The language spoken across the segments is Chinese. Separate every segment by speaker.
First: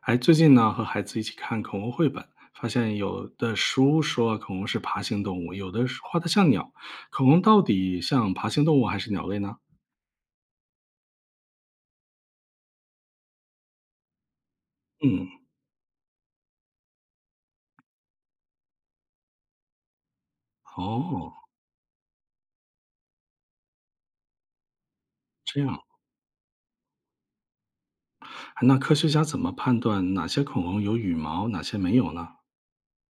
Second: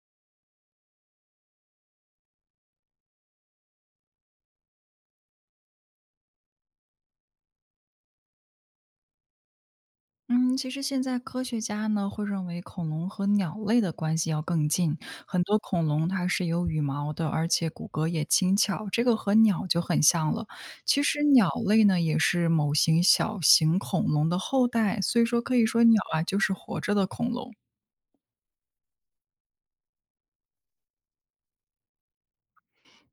Speaker 1: 哎，最近呢，和孩子一起看恐龙绘本，发现有的书说恐龙是爬行动物，有的是画的像鸟。恐龙到底像爬行动物还是鸟类呢？
Speaker 2: 嗯，其实现在科学家呢会认为恐龙和鸟类的关系要更近，
Speaker 1: 嗯。
Speaker 2: 很多恐龙它是有羽毛的，而且骨骼也轻巧，这个和鸟就很像了。其实
Speaker 1: 哦。
Speaker 2: 鸟类呢也是某型小型恐龙的后代，所以说可
Speaker 1: 这
Speaker 2: 以
Speaker 1: 样。
Speaker 2: 说鸟啊就是活着的恐龙。
Speaker 1: 哎那科学家怎么判断哪些恐龙有羽毛，哪些没有呢？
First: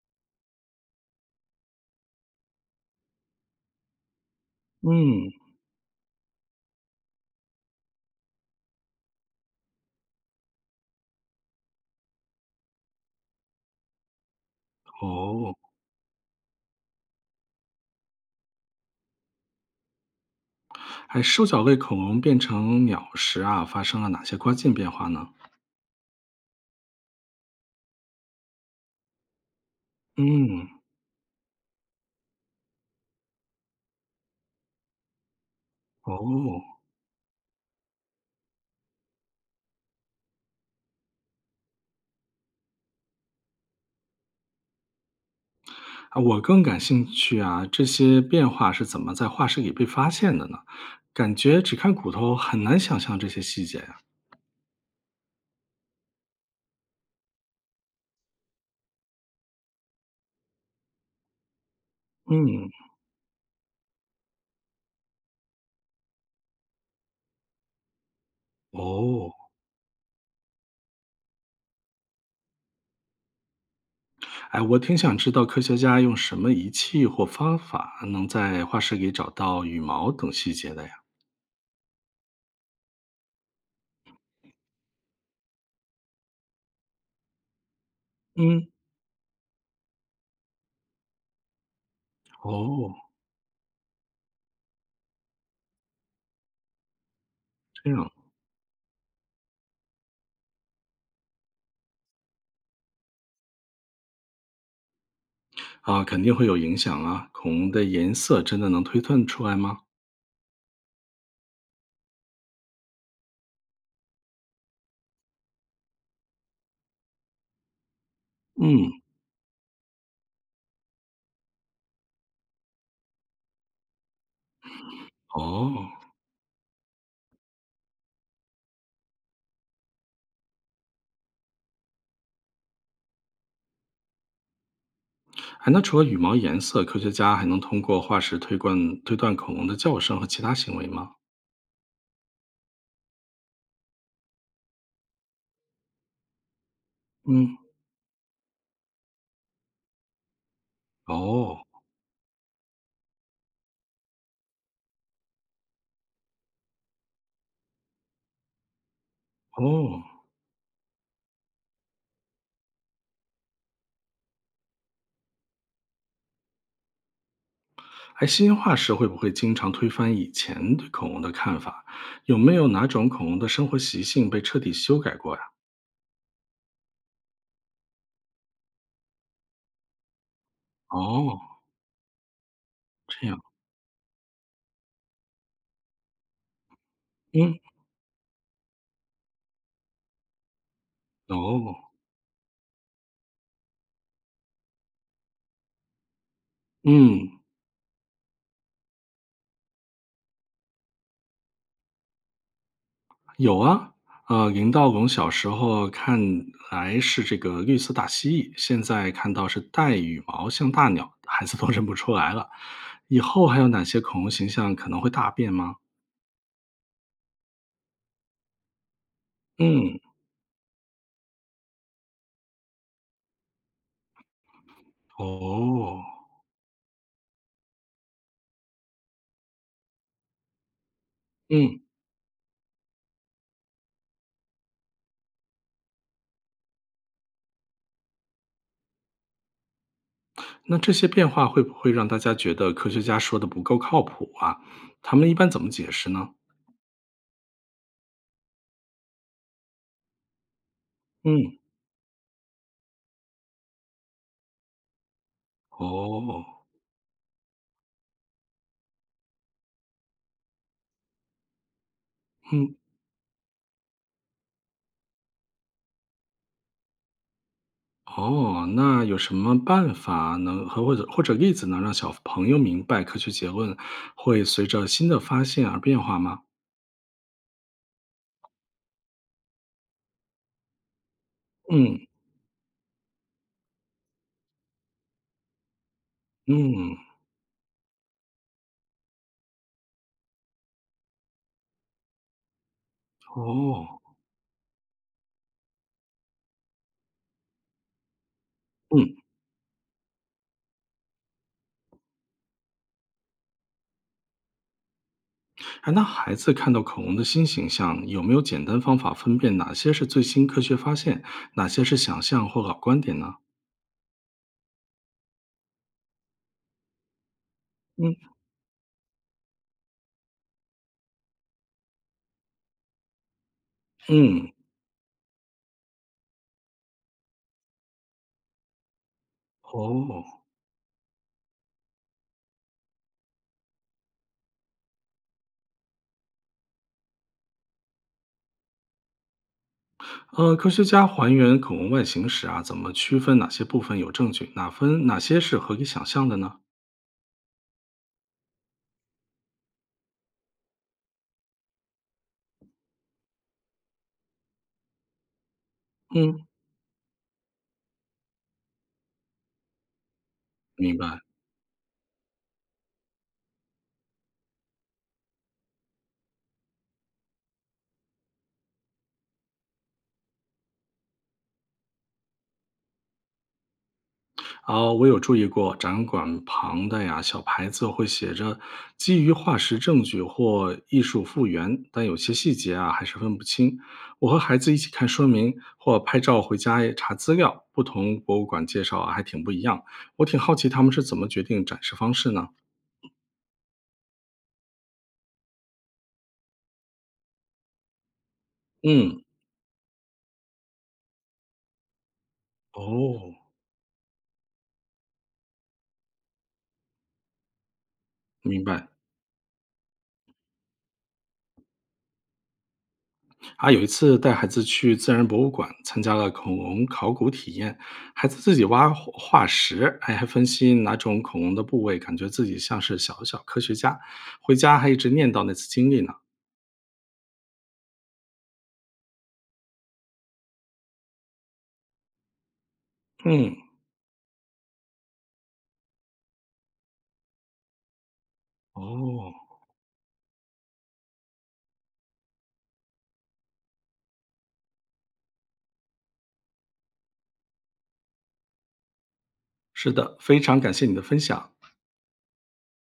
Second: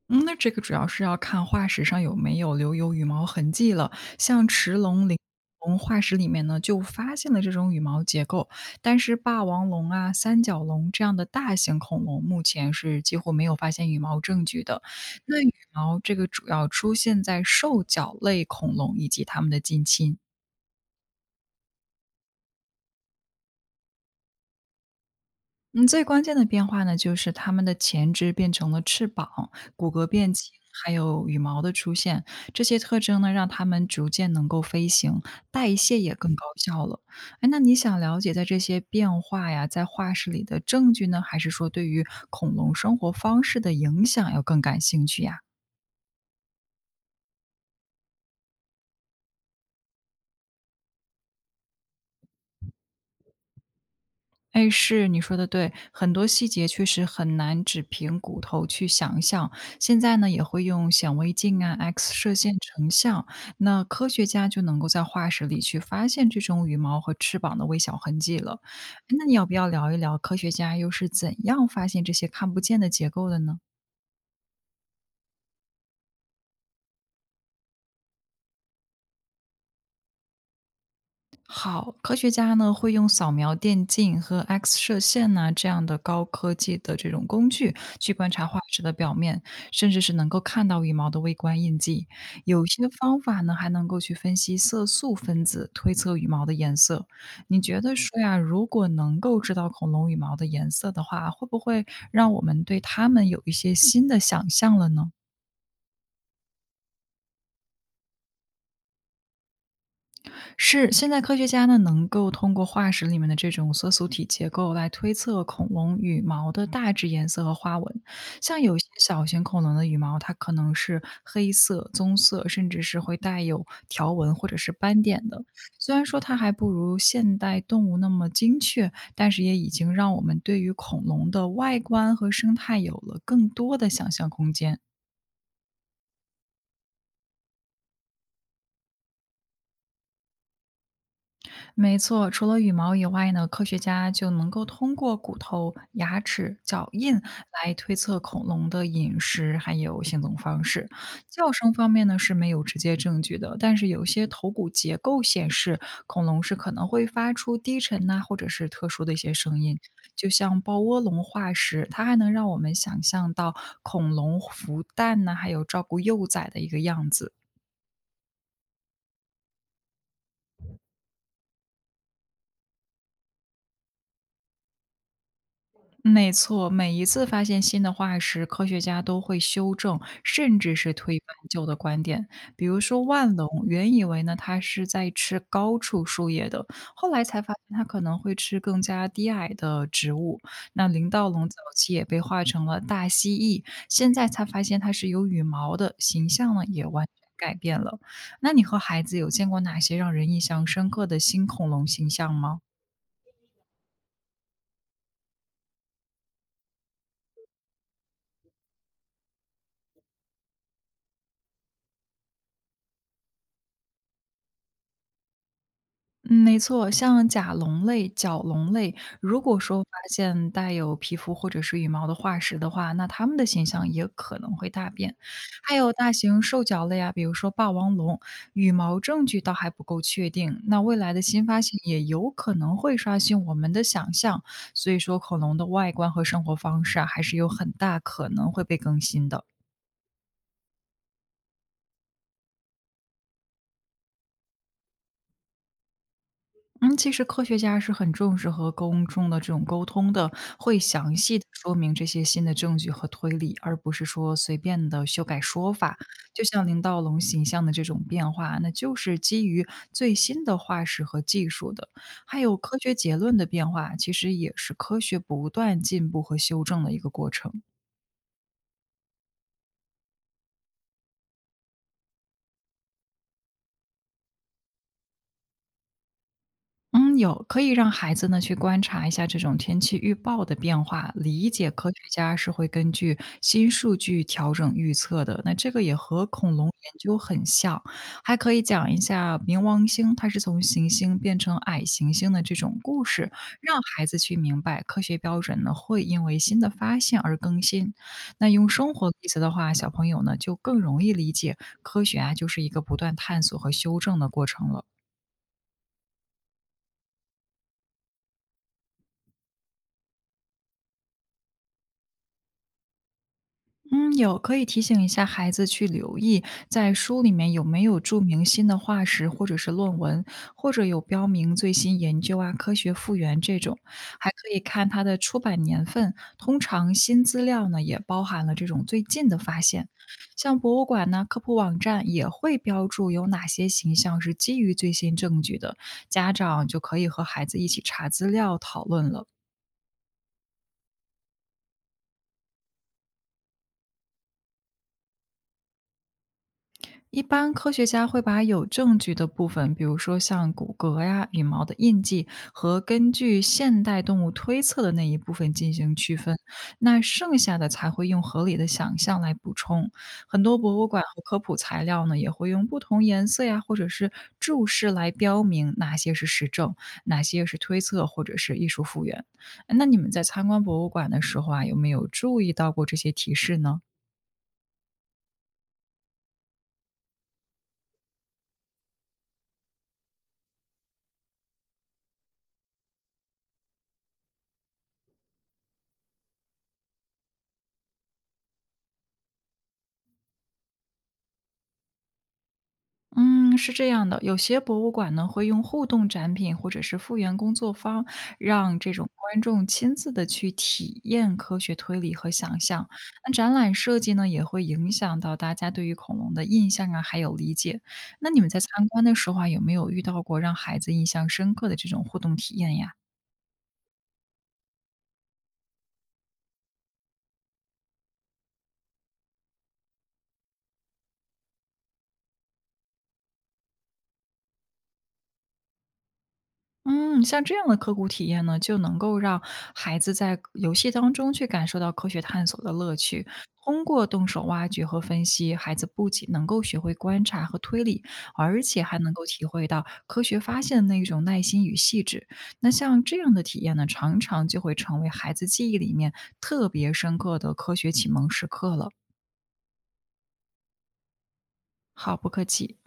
Speaker 2: 嗯，那这个主要是要看化石上有没有留有羽毛痕迹了。像驰龙、鳞
Speaker 1: 嗯。
Speaker 2: 龙化石里面呢，就发现了这种羽毛结构，但是霸王龙啊、三角龙这样的大型恐龙，目前是几乎没有发现羽毛证据的。那羽
Speaker 1: 哦。
Speaker 2: 毛这个主要出现在兽脚类恐龙以及它们的近亲。
Speaker 1: 哎，兽脚类恐龙变成鸟时啊，发生了哪些关键变化呢？
Speaker 2: 嗯，最关键的变化呢，就是它们的前肢变成了翅膀，骨骼变轻，
Speaker 1: 嗯。
Speaker 2: 还有羽毛的出现。这些特征呢，让它们逐渐能够飞行，代谢也更高
Speaker 1: 哦。
Speaker 2: 效了。哎，那你想了解在这些变化呀，在化石里的证据呢，还是说对于恐龙生活方式的影响要更感兴趣呀？
Speaker 1: 啊，我更感兴趣啊，这些变化是怎么在化石里被发现的呢？感觉只看骨头很难想象这些细节呀、
Speaker 2: 哎，是，你说的对，很多细节确实很难只凭骨头去想象。现在呢，也会用显微镜啊、X 射线
Speaker 1: 嗯。
Speaker 2: 成像，那科学家就能够在化石里去发现这种羽毛和翅膀的微小痕迹了。哎那
Speaker 1: 哦。
Speaker 2: 你要不要聊一聊科学家又是怎样发现这些看不见的结构的呢？
Speaker 1: 哎，我挺想知道科学家用什么仪器或方法能在化石里找到羽毛等细节的呀？
Speaker 2: 好，科学家呢会用扫描电镜和 X 射线呐、这样的高科技的这种工具去观察化
Speaker 1: 嗯。
Speaker 2: 石的表面，甚至是能够看到羽毛的微观印记。有些
Speaker 1: 哦。
Speaker 2: 方法呢还能够去分析色素分子，推测羽毛的颜色。你觉
Speaker 1: 这
Speaker 2: 得
Speaker 1: 样。
Speaker 2: 说呀，如果能够知道恐龙羽毛的颜色的话，会不会让我们对它们有一些新的想象了呢？
Speaker 1: 啊，肯定会有影响啊。恐龙的颜色真的能推断出来吗？
Speaker 2: 是，现在科学家呢能够通过化石里面的这种色素体结构来推测恐龙羽毛的大致颜色和花纹。像有些
Speaker 1: 嗯。
Speaker 2: 小型恐龙的羽毛，它可能是黑色、棕色，甚至是会带有条纹或者是斑点的。
Speaker 1: 哦。
Speaker 2: 虽然说它还不如现代动物那么精确，但是也已经让我们对于恐龙的外观和生态有了更多的想象空间。
Speaker 1: 哎，那除了羽毛颜色，科学家还能通过化石推断恐龙的叫声和其他行为吗？
Speaker 2: 没错，除了羽毛以外呢，科学家就能够通过骨头、牙齿、脚印
Speaker 1: 嗯。
Speaker 2: 来推测恐龙的饮食还有行动方式。叫
Speaker 1: 哦。
Speaker 2: 声方面呢是没有直接证据的，但是有些头骨结构显示恐龙是可能会发出低沉呐、或者是特殊的一些声音，
Speaker 1: 哦。
Speaker 2: 就像豹窝龙化石，它还能让我们想象到恐龙孵蛋呐、还有照顾幼崽的一个样子。
Speaker 1: 哎，新化石会不会经常推翻以前对恐龙的看法？有没有哪种恐龙的生活习性被彻底修改过呀？
Speaker 2: 没错，每一次发现新的化石，科学家都会修正，甚至是推翻
Speaker 1: 哦。
Speaker 2: 旧的观点。比如说
Speaker 1: 这
Speaker 2: 万
Speaker 1: 样。
Speaker 2: 龙，原以为呢它是在吃高处树叶的，后来才发
Speaker 1: 嗯。
Speaker 2: 现它可能会吃更加低矮的植物。那林盗龙早
Speaker 1: 哦。
Speaker 2: 期也被画成了大蜥蜴，现在才发现它是有羽毛的，形象呢也完全
Speaker 1: 嗯。
Speaker 2: 改变了。那你和孩子有见过哪些让人印象深刻的新恐龙形象吗？
Speaker 1: 有啊。林道龙小时候看来是这个绿色大蜥蜴，现在看到是带羽毛像大鸟，孩子都认不出来了。以后还有哪些恐龙形象可能会大变吗？
Speaker 2: 嗯，没错，像甲龙类、角龙类，如果说发
Speaker 1: 嗯。
Speaker 2: 现带有皮肤或者是羽毛的化石的话，那它们的形象也可能会大变。还有
Speaker 1: 哦。
Speaker 2: 大型兽脚类啊，比如说霸王龙，羽毛证据倒还不够确定，那未来的新发现
Speaker 1: 嗯。
Speaker 2: 也有可能会刷新我们的想象。所以说，恐龙的外观和生活方式啊，还是有很大可能会被更新的。
Speaker 1: 那这些变化会不会让大家觉得科学家说的不够靠谱啊？他们一般怎么解释呢？
Speaker 2: 嗯，其实科学家是很重视和公众的这种沟通的，会详细的
Speaker 1: 嗯。
Speaker 2: 说明这些新的证据和推理，而不是说随便的修改说法。就
Speaker 1: 哦。
Speaker 2: 像林道龙形象的这种变化，那就是基于最新的化石和技术的。还有
Speaker 1: 嗯。
Speaker 2: 科学结论的变化，其实也是科学不断进步和修正的一个过程。
Speaker 1: 哦。那有什么办法能和或者例子能让小朋友明白科学结论会随着新的发现而变化吗？
Speaker 2: 嗯，有，可以让孩子呢去观察一下这种天气预报的变化，理解科学
Speaker 1: 嗯
Speaker 2: 家是会根据新数据调整预测的。那这个也和恐龙研
Speaker 1: 嗯。
Speaker 2: 究很像，还可以讲一下冥王星它是从行星变成矮行星的这种故事，让
Speaker 1: 哦。
Speaker 2: 孩子去明白科学标准呢会因为新的发现而更新。那用生活
Speaker 1: 嗯。
Speaker 2: 例子的话，小朋友呢就更容易理解科学啊就是一个不断探索和修正的过程了。
Speaker 1: 哎，那孩子看到恐龙的新形象，有没有简单方法分辨哪些是最新科学发现，哪些是想象或老观点呢？
Speaker 2: 嗯，有，可以提醒一下孩子去留意，在书里面有没有
Speaker 1: 嗯
Speaker 2: 注明新的化石或者是论文，或者有标明最新研究啊、科学复原这种，还可
Speaker 1: 嗯。
Speaker 2: 以看它的出版年份。通常新资料呢也包含了这种最近的发现，
Speaker 1: 哦。
Speaker 2: 像博物馆呢、科普网站也会标注有哪些形象是基于最新证据的，家长就可以和孩子一起查资料讨论了。
Speaker 1: 科学家还原恐龙外形时啊，怎么区分哪些部分有证据，哪些是合理想象的呢？
Speaker 2: 一般科学家会把有证据的部分，比如说像骨骼呀、羽毛的印记和根据现代动物推测的那一部分进行区分，
Speaker 1: 嗯。
Speaker 2: 那剩下的才会用合理的想象来补充。很多博物
Speaker 1: 明
Speaker 2: 馆
Speaker 1: 白。
Speaker 2: 和科普材料呢，也会用不同颜色呀，或者是注释来标明哪些是实证，哪些是推测或者是艺术复原。那你们在参观博物馆的时候啊，有没有注意到过这些提示呢？
Speaker 1: 啊，我有注意过展馆旁的呀小牌子会写着“基于化石证据或艺术复原”，但有些细节啊还是分不清。我和孩子一起看说明或拍照回家也查资料，不同博物馆介绍啊还挺不一样。我挺好奇他们是怎么决定展示方式呢？
Speaker 2: 嗯，是这样的，有些博物馆呢会用互动展品或者是复原工作坊，让这种
Speaker 1: 嗯。
Speaker 2: 观众亲自的去体验科学推理和想象。那
Speaker 1: 哦。
Speaker 2: 展览设计呢也会影响到大家对于恐龙的印象啊，还有理解。那你们在
Speaker 1: 明
Speaker 2: 参
Speaker 1: 白。
Speaker 2: 观的时候啊，有没有遇到过让孩子印象深刻的这种互动体验呀？
Speaker 1: 啊，有一次带孩子去自然博物馆，参加了恐龙考古体验，孩子自己挖化石，哎，还分析哪种恐龙的部位，感觉自己像是小小科学家。回家还一直念叨那次经历呢。
Speaker 2: 嗯，像这样的刻骨体验呢，就能够让孩子在游戏当中去感受到科学探索的乐趣。
Speaker 1: 嗯。
Speaker 2: 通过动手挖掘和分析，孩子不仅能够学会观察和推理，而且还能够
Speaker 1: 哦。
Speaker 2: 体会到科学发现的那种耐心与细致。那像这样的体验呢，常常就会成为孩子记忆里面特别深刻的科学启蒙时刻了。
Speaker 1: 是的，非常感谢你的分享。
Speaker 2: 好，不客气。